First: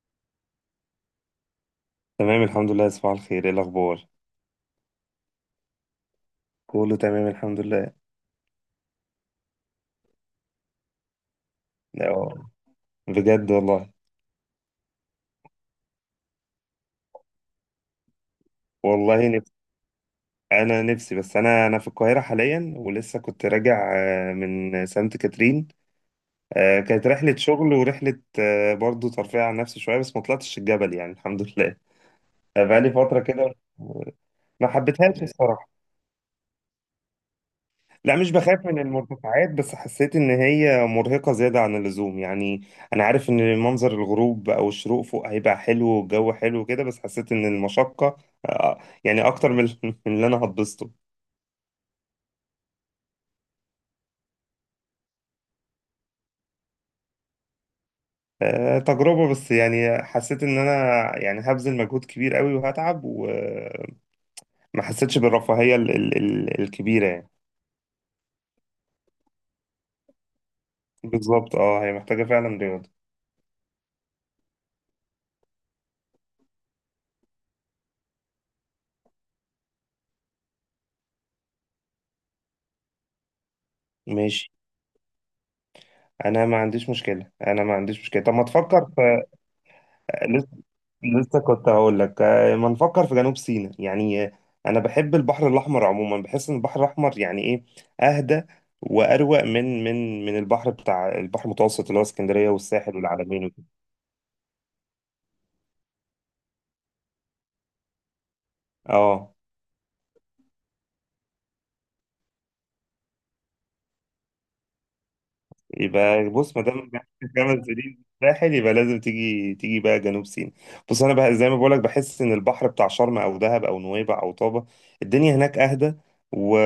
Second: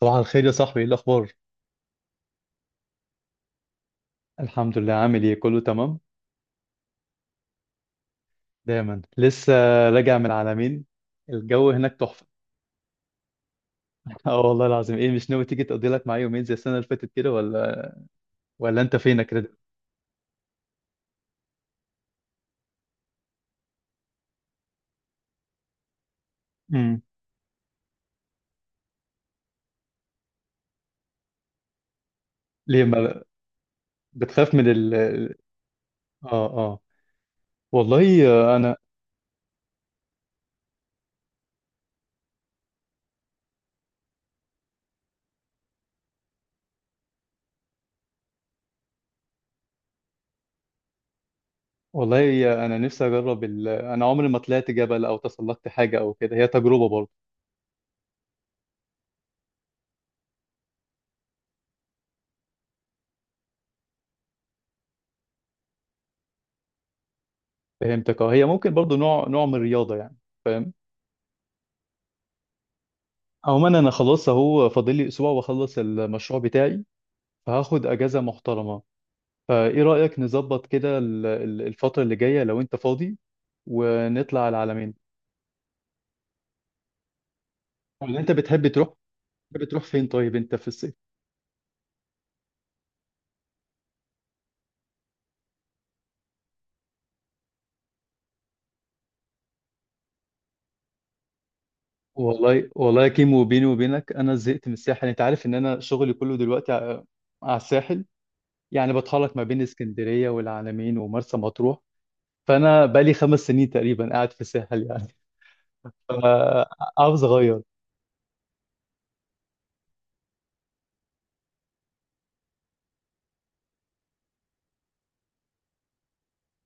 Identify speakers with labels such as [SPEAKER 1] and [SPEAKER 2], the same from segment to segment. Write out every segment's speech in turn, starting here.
[SPEAKER 1] صباح الخير يا صاحبي، ايه الاخبار؟
[SPEAKER 2] تمام الحمد لله، صباح الخير، ايه الاخبار؟
[SPEAKER 1] الحمد لله، عامل ايه؟ كله تمام؟
[SPEAKER 2] كله تمام الحمد لله.
[SPEAKER 1] دايما لسه. راجع من العلمين. الجو هناك تحفه.
[SPEAKER 2] اه، بجد والله.
[SPEAKER 1] اه والله العظيم. ايه، مش ناوي تيجي تقضي لك معايا يومين زي السنه اللي فاتت كده ولا انت فينك
[SPEAKER 2] والله نفسي،
[SPEAKER 1] كده؟
[SPEAKER 2] انا نفسي، بس انا في القاهره حاليا، ولسه كنت راجع من سانت كاترين.
[SPEAKER 1] امم.
[SPEAKER 2] كانت رحله شغل ورحله برضو ترفيه عن نفسي شويه، بس ما طلعتش الجبل يعني، الحمد لله.
[SPEAKER 1] ليه
[SPEAKER 2] بقالي فتره
[SPEAKER 1] ما...
[SPEAKER 2] كده. آه،
[SPEAKER 1] بتخاف من
[SPEAKER 2] ما
[SPEAKER 1] ال...
[SPEAKER 2] حبيتهاش الصراحه.
[SPEAKER 1] اه، اه.
[SPEAKER 2] لا،
[SPEAKER 1] والله
[SPEAKER 2] مش
[SPEAKER 1] آه،
[SPEAKER 2] بخاف
[SPEAKER 1] انا
[SPEAKER 2] من المرتفعات، بس حسيت ان هي مرهقة زيادة عن اللزوم يعني. انا عارف ان منظر الغروب او الشروق فوق هيبقى حلو، والجو حلو كده، بس حسيت ان المشقة يعني اكتر من من اللي انا هتبسطه.
[SPEAKER 1] والله، انا نفسي اجرب ال... انا عمري ما طلعت جبل او تسلقت حاجه او كده، هي تجربه برضه.
[SPEAKER 2] تجربة، بس يعني حسيت ان انا يعني هبذل مجهود كبير قوي وهتعب، وما حسيتش بالرفاهية الكبيرة يعني.
[SPEAKER 1] فهمتك. اه، هي ممكن برضه نوع من الرياضه، يعني فاهم.
[SPEAKER 2] بالظبط اه، هي محتاجة فعلا رياضة.
[SPEAKER 1] عموما انا خلاص اهو، فاضل لي اسبوع واخلص المشروع بتاعي، فهاخد اجازه محترمه. فايه رايك نظبط كده الفتره اللي جايه لو انت فاضي، ونطلع
[SPEAKER 2] ماشي،
[SPEAKER 1] على العلمين؟
[SPEAKER 2] انا ما عنديش مشكلة انا ما عنديش
[SPEAKER 1] ولا
[SPEAKER 2] مشكلة
[SPEAKER 1] انت
[SPEAKER 2] طب ما تفكر.
[SPEAKER 1] بتحب تروح فين طيب
[SPEAKER 2] لسه
[SPEAKER 1] انت في الصيف؟
[SPEAKER 2] لسه كنت هقول لك، ما نفكر في جنوب سيناء يعني. انا بحب البحر الاحمر عموما، بحس ان البحر الاحمر يعني ايه، اهدى واروق من البحر بتاع البحر المتوسط اللي هو اسكندريه
[SPEAKER 1] والله
[SPEAKER 2] والساحل
[SPEAKER 1] والله يا كيمو،
[SPEAKER 2] والعلمين
[SPEAKER 1] بيني
[SPEAKER 2] وكده.
[SPEAKER 1] وبينك، انا زهقت من الساحل. انت عارف ان انا شغلي كله دلوقتي على الساحل، يعني
[SPEAKER 2] اه،
[SPEAKER 1] بتحرك ما بين اسكندريه والعلمين ومرسى مطروح. فانا بقالي 5 سنين تقريبا قاعد في الساحل يعني.
[SPEAKER 2] يبقى بص، ما دام قعدت
[SPEAKER 1] فعاوز اغير.
[SPEAKER 2] 5 سنين في الساحل يبقى لازم تيجي بقى جنوب سيناء. بص انا بقى زي ما بقولك، بحس ان البحر بتاع شرم او دهب او نويبع او طابة، الدنيا هناك اهدى و...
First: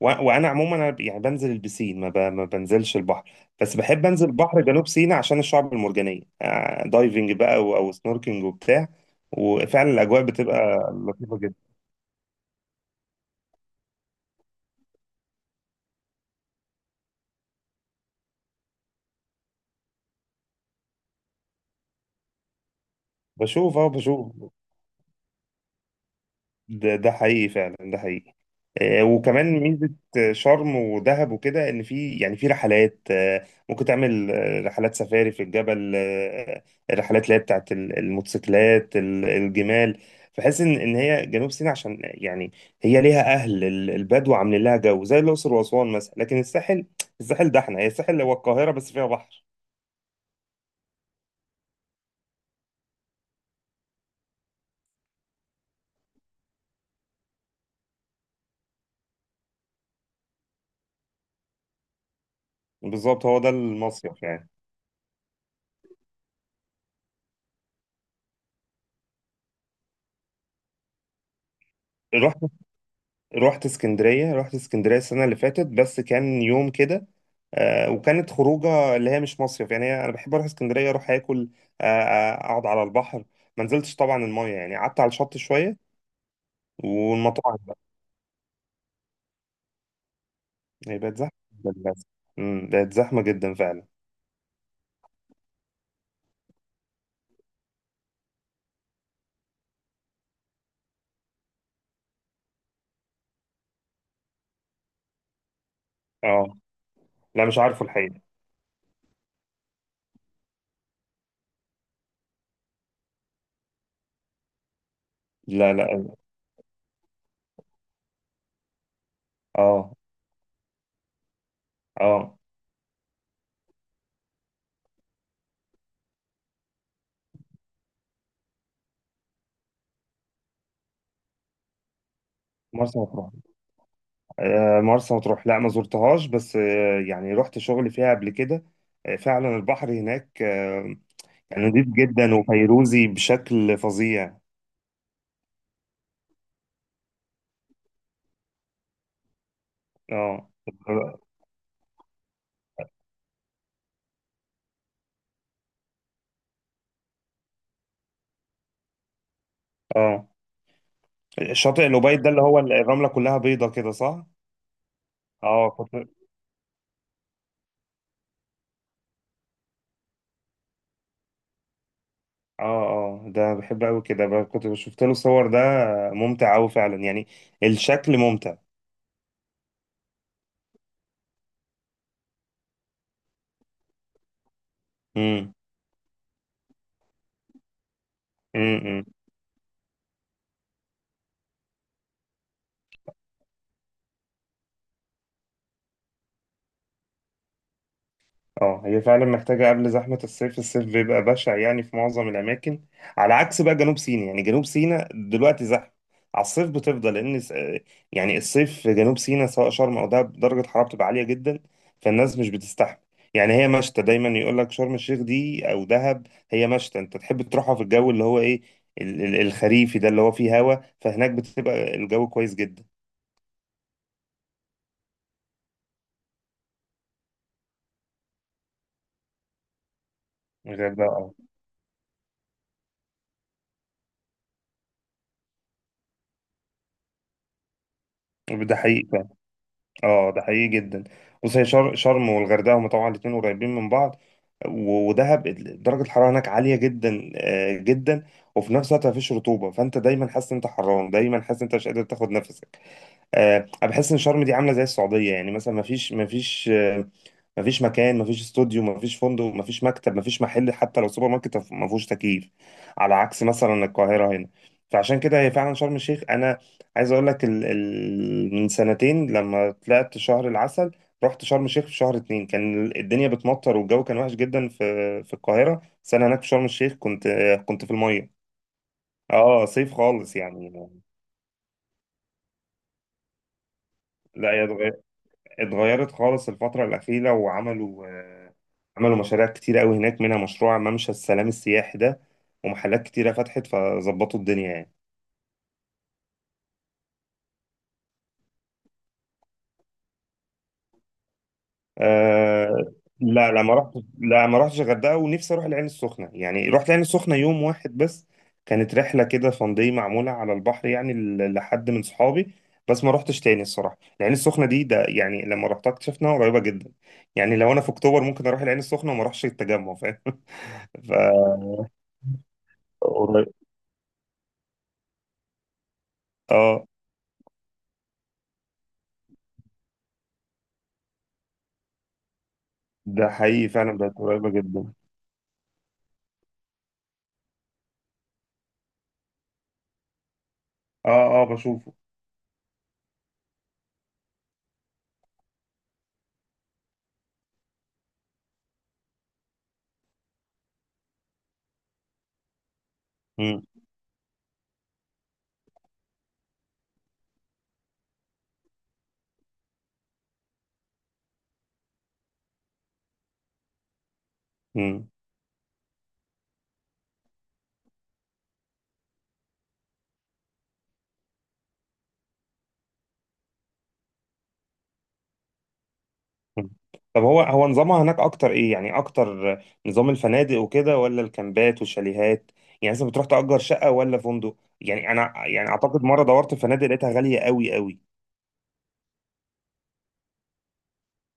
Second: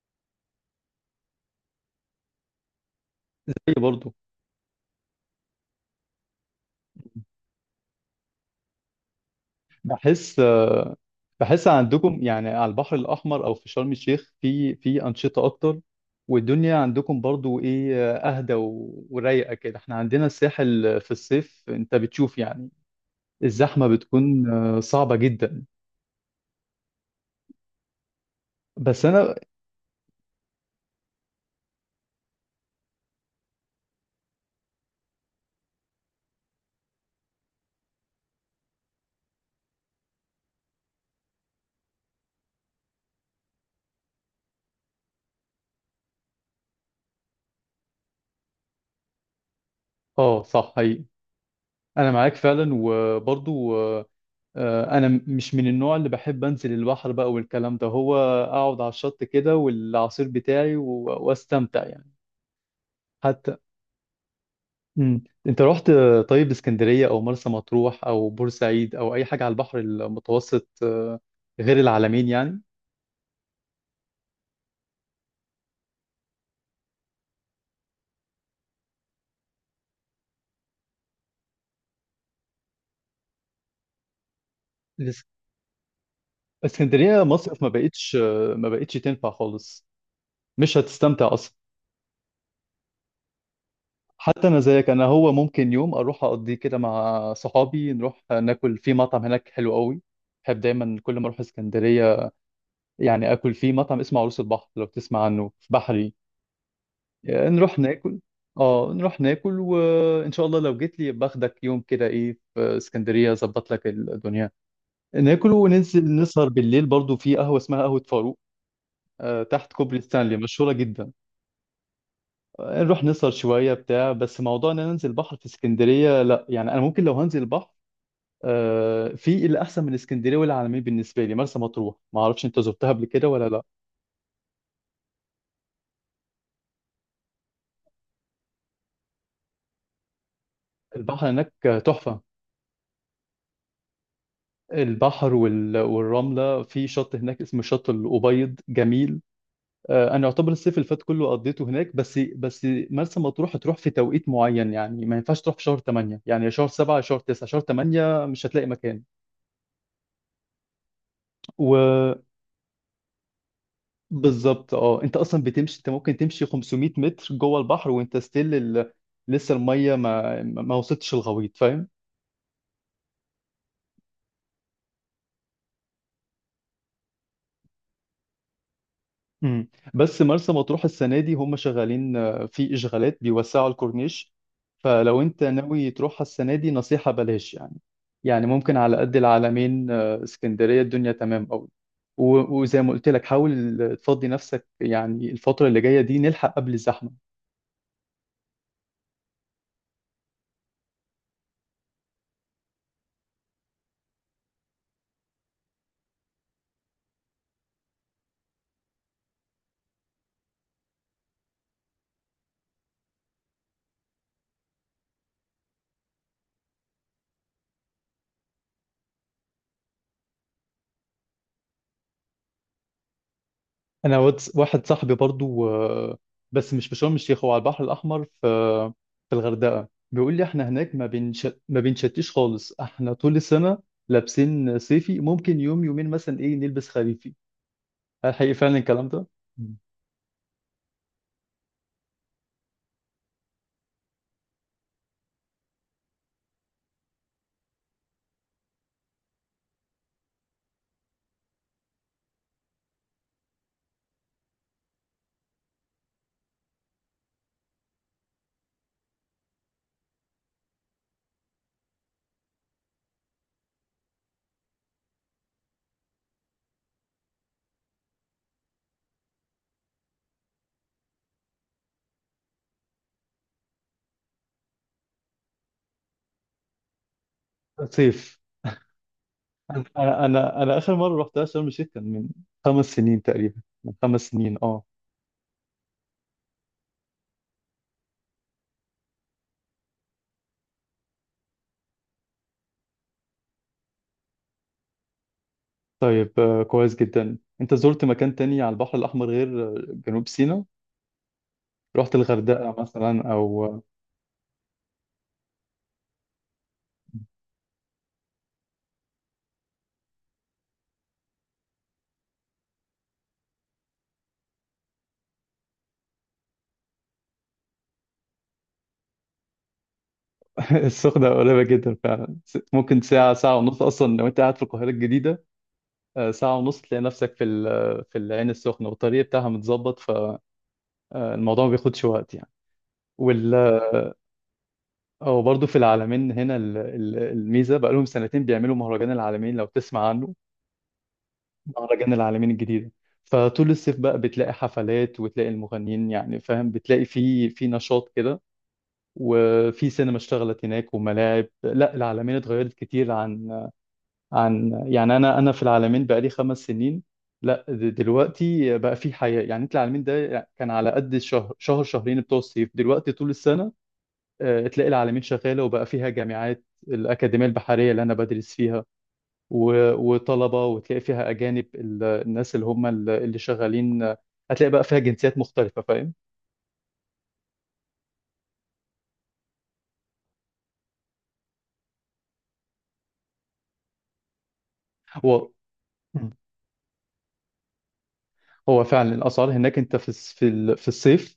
[SPEAKER 2] و... وانا عموما، يعني بنزل البسين، ما بنزلش البحر، بس بحب
[SPEAKER 1] برضه
[SPEAKER 2] انزل بحر جنوب سيناء عشان الشعب المرجانية، دايفنج بقى أو سنوركينج وبتاع. وفعلا الاجواء
[SPEAKER 1] بحس
[SPEAKER 2] بتبقى لطيفة
[SPEAKER 1] بحس
[SPEAKER 2] جدا.
[SPEAKER 1] عندكم يعني على البحر الأحمر أو في شرم الشيخ، في أنشطة أكتر، والدنيا عندكم برضو إيه أهدى ورايقة كده. إحنا عندنا الساحل في الصيف أنت بتشوف يعني
[SPEAKER 2] بشوف،
[SPEAKER 1] الزحمة
[SPEAKER 2] اه، بشوف.
[SPEAKER 1] بتكون صعبة جدا.
[SPEAKER 2] ده حقيقي فعلا، ده حقيقي.
[SPEAKER 1] بس أنا...
[SPEAKER 2] وكمان ميزة شرم ودهب وكده إن في، يعني في رحلات، ممكن تعمل رحلات سفاري في الجبل، الرحلات اللي هي بتاعت الموتوسيكلات، الجمال. فحس إن هي جنوب سيناء عشان يعني هي ليها أهل البدو عاملين لها جو زي الأقصر وأسوان مثلا. لكن الساحل، الساحل ده إحنا، هي الساحل هو القاهرة بس فيها بحر.
[SPEAKER 1] آه صح، حقيقي، أنا معاك فعلا، وبرضو أنا مش من النوع اللي بحب أنزل البحر بقى والكلام ده. هو أقعد على الشط كده والعصير بتاعي وأستمتع يعني.
[SPEAKER 2] بالظبط، هو ده
[SPEAKER 1] حتى...
[SPEAKER 2] المصيف يعني.
[SPEAKER 1] انت رحت، طيب، اسكندرية او مرسى مطروح او بورسعيد او اي حاجة على البحر المتوسط غير العلمين يعني؟
[SPEAKER 2] رحت اسكندرية السنة اللي فاتت، بس كان يوم كده. وكانت خروجة اللي هي مش مصيف يعني. أنا بحب أروح اسكندرية، أروح آكل، أقعد على البحر، ما نزلتش طبعا المية يعني، قعدت على
[SPEAKER 1] الاس-
[SPEAKER 2] الشط شوية.
[SPEAKER 1] اسكندرية
[SPEAKER 2] والمطاعم
[SPEAKER 1] مصيف ما
[SPEAKER 2] بقى
[SPEAKER 1] بقتش، ما بقتش تنفع خالص، مش
[SPEAKER 2] هي بقت زحمة
[SPEAKER 1] هتستمتع اصلا.
[SPEAKER 2] جدا للأسف. بقت زحمة جدا فعلا.
[SPEAKER 1] حتى انا زيك، انا هو ممكن يوم اروح اقضيه كده مع صحابي، نروح ناكل في مطعم هناك حلو قوي. بحب دايما كل ما اروح اسكندرية يعني اكل في مطعم اسمه عروس البحر لو تسمع عنه، في بحري.
[SPEAKER 2] اه. لا، مش
[SPEAKER 1] نروح
[SPEAKER 2] عارفه
[SPEAKER 1] ناكل.
[SPEAKER 2] الحقيقة.
[SPEAKER 1] اه نروح ناكل، وان شاء الله لو جيت لي باخدك يوم كده، ايه، في اسكندريه اظبط لك الدنيا. ناكل
[SPEAKER 2] لا لا.
[SPEAKER 1] وننزل نسهر بالليل برضو في قهوه اسمها قهوه فاروق، تحت
[SPEAKER 2] اه
[SPEAKER 1] كوبري ستانلي، مشهوره جدا.
[SPEAKER 2] اه،
[SPEAKER 1] نروح نسهر شويه بتاع. بس موضوع ان انا انزل بحر في اسكندريه لا يعني، انا ممكن لو هنزل بحر في اللي احسن من اسكندريه والعالمين بالنسبه لي مرسى مطروح. ما اعرفش انت زرتها
[SPEAKER 2] مرسى
[SPEAKER 1] قبل كده
[SPEAKER 2] مطروح.
[SPEAKER 1] ولا لا؟
[SPEAKER 2] مرسى مطروح لا، ما زرتهاش، بس يعني رحت شغلي فيها قبل كده. فعلا البحر هناك
[SPEAKER 1] البحر هناك
[SPEAKER 2] نضيف
[SPEAKER 1] تحفه.
[SPEAKER 2] جدا وفيروزي بشكل فظيع.
[SPEAKER 1] البحر والرمله في شط هناك اسمه شط الابيض، جميل. انا
[SPEAKER 2] اه
[SPEAKER 1] يعتبر الصيف اللي فات كله قضيته هناك. بس مرسى مطروح هتروح في توقيت معين يعني، ما ينفعش تروح في شهر 8 يعني، يا شهر 7 يا شهر 9. شهر 8 مش هتلاقي مكان.
[SPEAKER 2] اه. شاطئ
[SPEAKER 1] وبالظبط.
[SPEAKER 2] الأوبايد ده اللي هو الرملة كلها بيضة كده، صح؟
[SPEAKER 1] اه انت اصلا
[SPEAKER 2] اه،
[SPEAKER 1] بتمشي، انت
[SPEAKER 2] كنت، اه
[SPEAKER 1] ممكن تمشي 500 متر جوه البحر وانت ستيل ال... لسه الميه ما وصلتش الغويط، فاهم.
[SPEAKER 2] اه، ده بحب قوي كده، كنت شفت له صور. ده ممتع قوي فعلا يعني، الشكل ممتع.
[SPEAKER 1] مم. بس مرسى مطروح السنة دي هم شغالين، في إشغالات بيوسعوا الكورنيش. فلو أنت
[SPEAKER 2] امم،
[SPEAKER 1] ناوي تروحها السنة دي نصيحة بلاش يعني ممكن
[SPEAKER 2] إمم،
[SPEAKER 1] على
[SPEAKER 2] إمم.
[SPEAKER 1] قد العلمين، اسكندرية الدنيا تمام أوي. وزي ما قلت لك حاول تفضي نفسك يعني الفترة اللي جاية دي، نلحق قبل الزحمة.
[SPEAKER 2] اه، هي فعلا محتاجة قبل زحمة الصيف. الصيف بيبقى بشع يعني في معظم الأماكن، على عكس بقى جنوب سيناء. يعني جنوب سيناء دلوقتي زحمة على الصيف بتفضل، لأن يعني الصيف في جنوب سيناء سواء شرم أو دهب درجة حرارة بتبقى عالية جدا، فالناس مش بتستحمل. يعني هي مشتى، دايما يقول لك شرم الشيخ دي أو دهب هي مشتى، أنت تحب تروحها في الجو اللي هو إيه، الخريفي ده اللي هو فيه هوا، فهناك بتبقى الجو كويس جدا.
[SPEAKER 1] انا واحد صاحبي برضو، بس مش في شرم الشيخ، هو على البحر الاحمر في الغردقه، بيقول لي احنا هناك
[SPEAKER 2] غير ده اه،
[SPEAKER 1] ما بنشتيش خالص. احنا طول السنه لابسين صيفي، ممكن يوم يومين مثلا ايه نلبس خريفي. هل حقيقي
[SPEAKER 2] ده
[SPEAKER 1] فعلا الكلام ده؟
[SPEAKER 2] حقيقي،
[SPEAKER 1] مم.
[SPEAKER 2] اه، ده حقيقي جدا. بص هي شرم والغردقه هما طبعا الاتنين قريبين من بعض، ودهب درجه الحراره هناك عاليه جدا جدا. وفي نفس الوقت مفيش رطوبه، فانت دايما حاسس ان انت حران، دايما حاسس ان انت مش قادر تاخد نفسك. انا بحس ان شرم دي عامله زي السعوديه، يعني مثلا ما فيش مكان، ما فيش استوديو، ما فيش فندق، ما فيش مكتب، ما فيش محل، حتى لو سوبر ماركت ما فيهوش تكييف، على عكس مثلا القاهره هنا. فعشان كده هي فعلا شرم الشيخ، انا عايز اقول لك من سنتين لما طلعت شهر العسل رحت شرم الشيخ في شهر اتنين، كان الدنيا بتمطر والجو كان وحش جدا في القاهره، بس انا هناك في شرم الشيخ كنت، كنت في
[SPEAKER 1] صيف.
[SPEAKER 2] الميه. اه، صيف
[SPEAKER 1] انا
[SPEAKER 2] خالص
[SPEAKER 1] انا
[SPEAKER 2] يعني.
[SPEAKER 1] انا اخر مره رحتها شرم الشيخ كان من 5 سنين تقريبا، من 5 سنين
[SPEAKER 2] لا،
[SPEAKER 1] اه.
[SPEAKER 2] اتغيرت خالص الفترة الأخيرة، وعملوا، عملوا مشاريع كتيرة قوي هناك، منها مشروع ممشى السلام السياحي ده، ومحلات كتيرة فتحت، فظبطوا الدنيا يعني.
[SPEAKER 1] طيب، كويس جدا. انت زرت مكان تاني على البحر الاحمر غير، جنوب سيناء؟ رحت الغردقه
[SPEAKER 2] أه.
[SPEAKER 1] مثلا
[SPEAKER 2] لا لا، ما
[SPEAKER 1] او...
[SPEAKER 2] رحت. لا، ما رحتش الغردقة، ونفسي أروح العين السخنة. يعني رحت العين السخنة يوم واحد بس، كانت رحلة كده فن داي معمولة على البحر، يعني لحد من صحابي. بس ما رحتش تاني الصراحة. العين السخنة دي ده يعني لما رحتها اكتشفنا قريبة جدا. يعني لو أنا في أكتوبر ممكن أروح العين السخنة وما أروحش التجمع، فاهم؟ ف
[SPEAKER 1] السخنة قريبة جدا فعلا، ممكن ساعة،
[SPEAKER 2] قريب.
[SPEAKER 1] ساعة ونص أصلا لو أنت قاعد في القاهرة الجديدة. ساعة ونص
[SPEAKER 2] اه،
[SPEAKER 1] تلاقي نفسك في العين السخنة، والطريق بتاعها متظبط، فالموضوع ما بياخدش وقت يعني.
[SPEAKER 2] ده
[SPEAKER 1] وال...
[SPEAKER 2] حقيقي فعلا بقت قريبة جدا.
[SPEAKER 1] أو برضه في العالمين هنا الميزة بقالهم سنتين بيعملوا مهرجان العالمين، لو تسمع عنه،
[SPEAKER 2] اه اه، بشوفه.
[SPEAKER 1] مهرجان العالمين الجديدة. فطول الصيف بقى بتلاقي حفلات وتلاقي المغنيين، يعني فاهم، بتلاقي في في نشاط كده، وفي سينما اشتغلت هناك وملاعب. لا العالمين اتغيرت كتير
[SPEAKER 2] مم.
[SPEAKER 1] عن... يعني انا في العالمين بقالي 5 سنين. لا. دلوقتي بقى في حياة، يعني انت العالمين ده كان على قد الشهر، شهر شهرين بتوع الصيف، دلوقتي طول السنة تلاقي
[SPEAKER 2] مم.
[SPEAKER 1] العالمين شغالة، وبقى فيها جامعات، الأكاديمية البحرية اللي أنا بدرس فيها وطلبة، وتلاقي فيها أجانب. الناس اللي هم اللي شغالين، هتلاقي بقى فيها جنسيات مختلفة، فاهم.
[SPEAKER 2] مم. طب هو نظامها هناك اكتر ايه؟ يعني اكتر نظام الفنادق وكده ولا الكامبات والشاليهات، يعني مثلا بتروح تأجر شقة ولا فندق؟ يعني انا
[SPEAKER 1] هو
[SPEAKER 2] يعني اعتقد مرة دورت في فنادق لقيتها غالية قوي قوي.
[SPEAKER 1] هو فعلا الأسعار هناك، أنت في الصيف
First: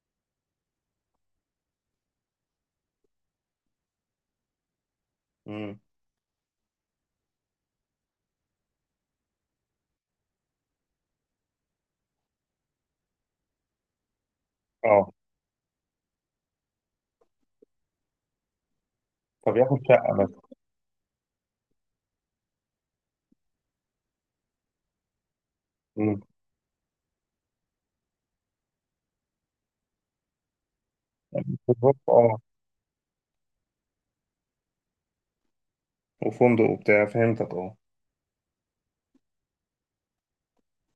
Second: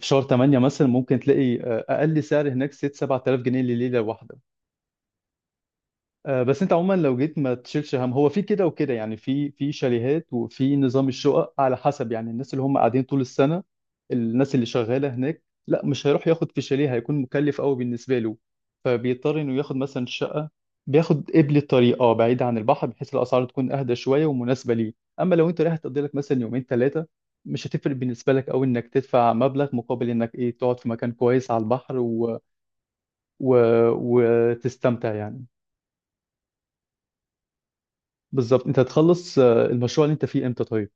[SPEAKER 1] في شهر 8 مثلا ممكن تلاقي، أقل سعر هناك 6 7000 جنيه لليلة.
[SPEAKER 2] مم.
[SPEAKER 1] بس انت عموما لو جيت ما تشيلش هم، هو في كده وكده يعني، في شاليهات وفي نظام الشقق على حسب، يعني الناس اللي هم قاعدين طول السنة. الناس اللي
[SPEAKER 2] اه،
[SPEAKER 1] شغالة هناك لا مش هيروح ياخد في شاليه، هيكون مكلف قوي بالنسبة له، فبيضطر انه ياخد
[SPEAKER 2] فبياخد
[SPEAKER 1] مثلا
[SPEAKER 2] شقة بس.
[SPEAKER 1] شقة. بياخد قبل الطريق اه، بعيد عن البحر، بحيث الاسعار تكون اهدى شوية ومناسبة ليه. اما لو انت رايح تقضي لك
[SPEAKER 2] مم.
[SPEAKER 1] مثلا يومين ثلاثة، مش هتفرق بالنسبة لك قوي انك تدفع مبلغ مقابل انك ايه تقعد في مكان كويس على البحر
[SPEAKER 2] بالظبط اه.
[SPEAKER 1] و... وتستمتع يعني.
[SPEAKER 2] وفندق وبتاع فهمتك، اه.
[SPEAKER 1] بالظبط. انت هتخلص، المشروع اللي انت فيه امتى طيب؟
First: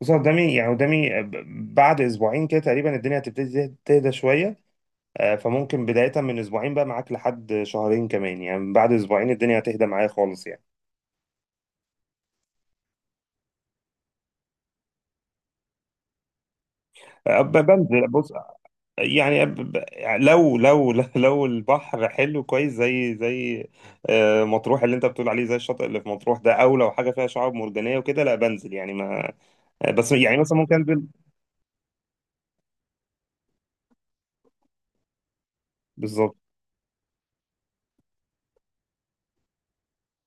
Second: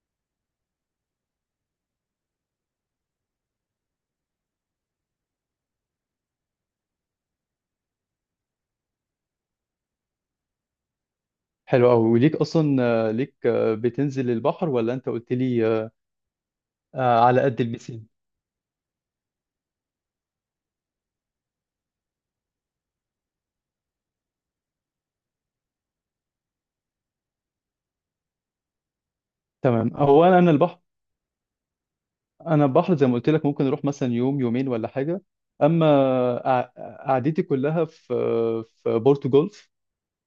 [SPEAKER 2] بص قدامي، يعني قدامي بعد اسبوعين كده تقريبا الدنيا هتبتدي تهدى شوية. فممكن بداية من أسبوعين بقى معاك لحد شهرين كمان، يعني من بعد أسبوعين الدنيا هتهدى معايا خالص يعني.
[SPEAKER 1] حلو قوي. وليك اصلا، ليك، بتنزل البحر ولا انت قلت لي، على قد البسين؟
[SPEAKER 2] بنزل بص، يعني لو لو لو البحر حلو كويس زي مطروح اللي أنت بتقول عليه، زي الشاطئ اللي في مطروح ده، أو لو حاجة فيها شعاب مرجانية وكده لا بنزل، يعني ما،
[SPEAKER 1] تمام.
[SPEAKER 2] بس
[SPEAKER 1] هو
[SPEAKER 2] يعني
[SPEAKER 1] انا
[SPEAKER 2] مثلا ممكن
[SPEAKER 1] البحر،
[SPEAKER 2] أنزل.
[SPEAKER 1] انا البحر زي ما قلت لك ممكن اروح مثلا يوم يومين ولا حاجه. اما
[SPEAKER 2] بالظبط،
[SPEAKER 1] قعدتي كلها في بورتو جولف،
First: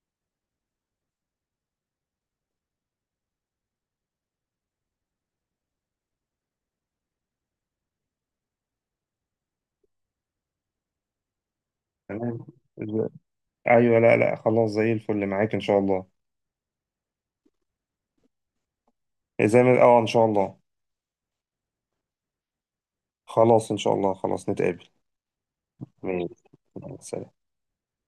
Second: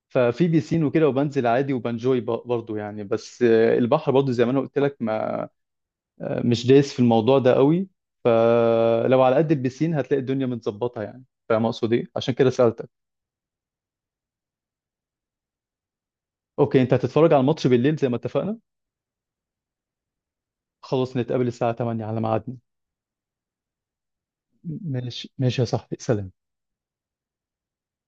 [SPEAKER 1] ففي بيسين وكده وبنزل عادي وبنجوي برضه يعني. بس البحر برضه زي ما انا قلت لك، ما مش دايس في الموضوع ده قوي. لو على قد البسين هتلاقي الدنيا متظبطه يعني، فاهم اقصد ايه، عشان
[SPEAKER 2] تمام.
[SPEAKER 1] كده سالتك.
[SPEAKER 2] أيوه، لا لا خلاص، زي الفل معاك إن شاء الله.
[SPEAKER 1] اوكي، انت هتتفرج على الماتش بالليل زي ما اتفقنا؟
[SPEAKER 2] زي ما، أه، إن شاء الله.
[SPEAKER 1] خلاص نتقابل الساعة 8 على ميعادنا.
[SPEAKER 2] خلاص إن شاء الله، خلاص نتقابل.
[SPEAKER 1] ماشي ماشي يا صاحبي،
[SPEAKER 2] ماشي،
[SPEAKER 1] سلام.
[SPEAKER 2] سلام.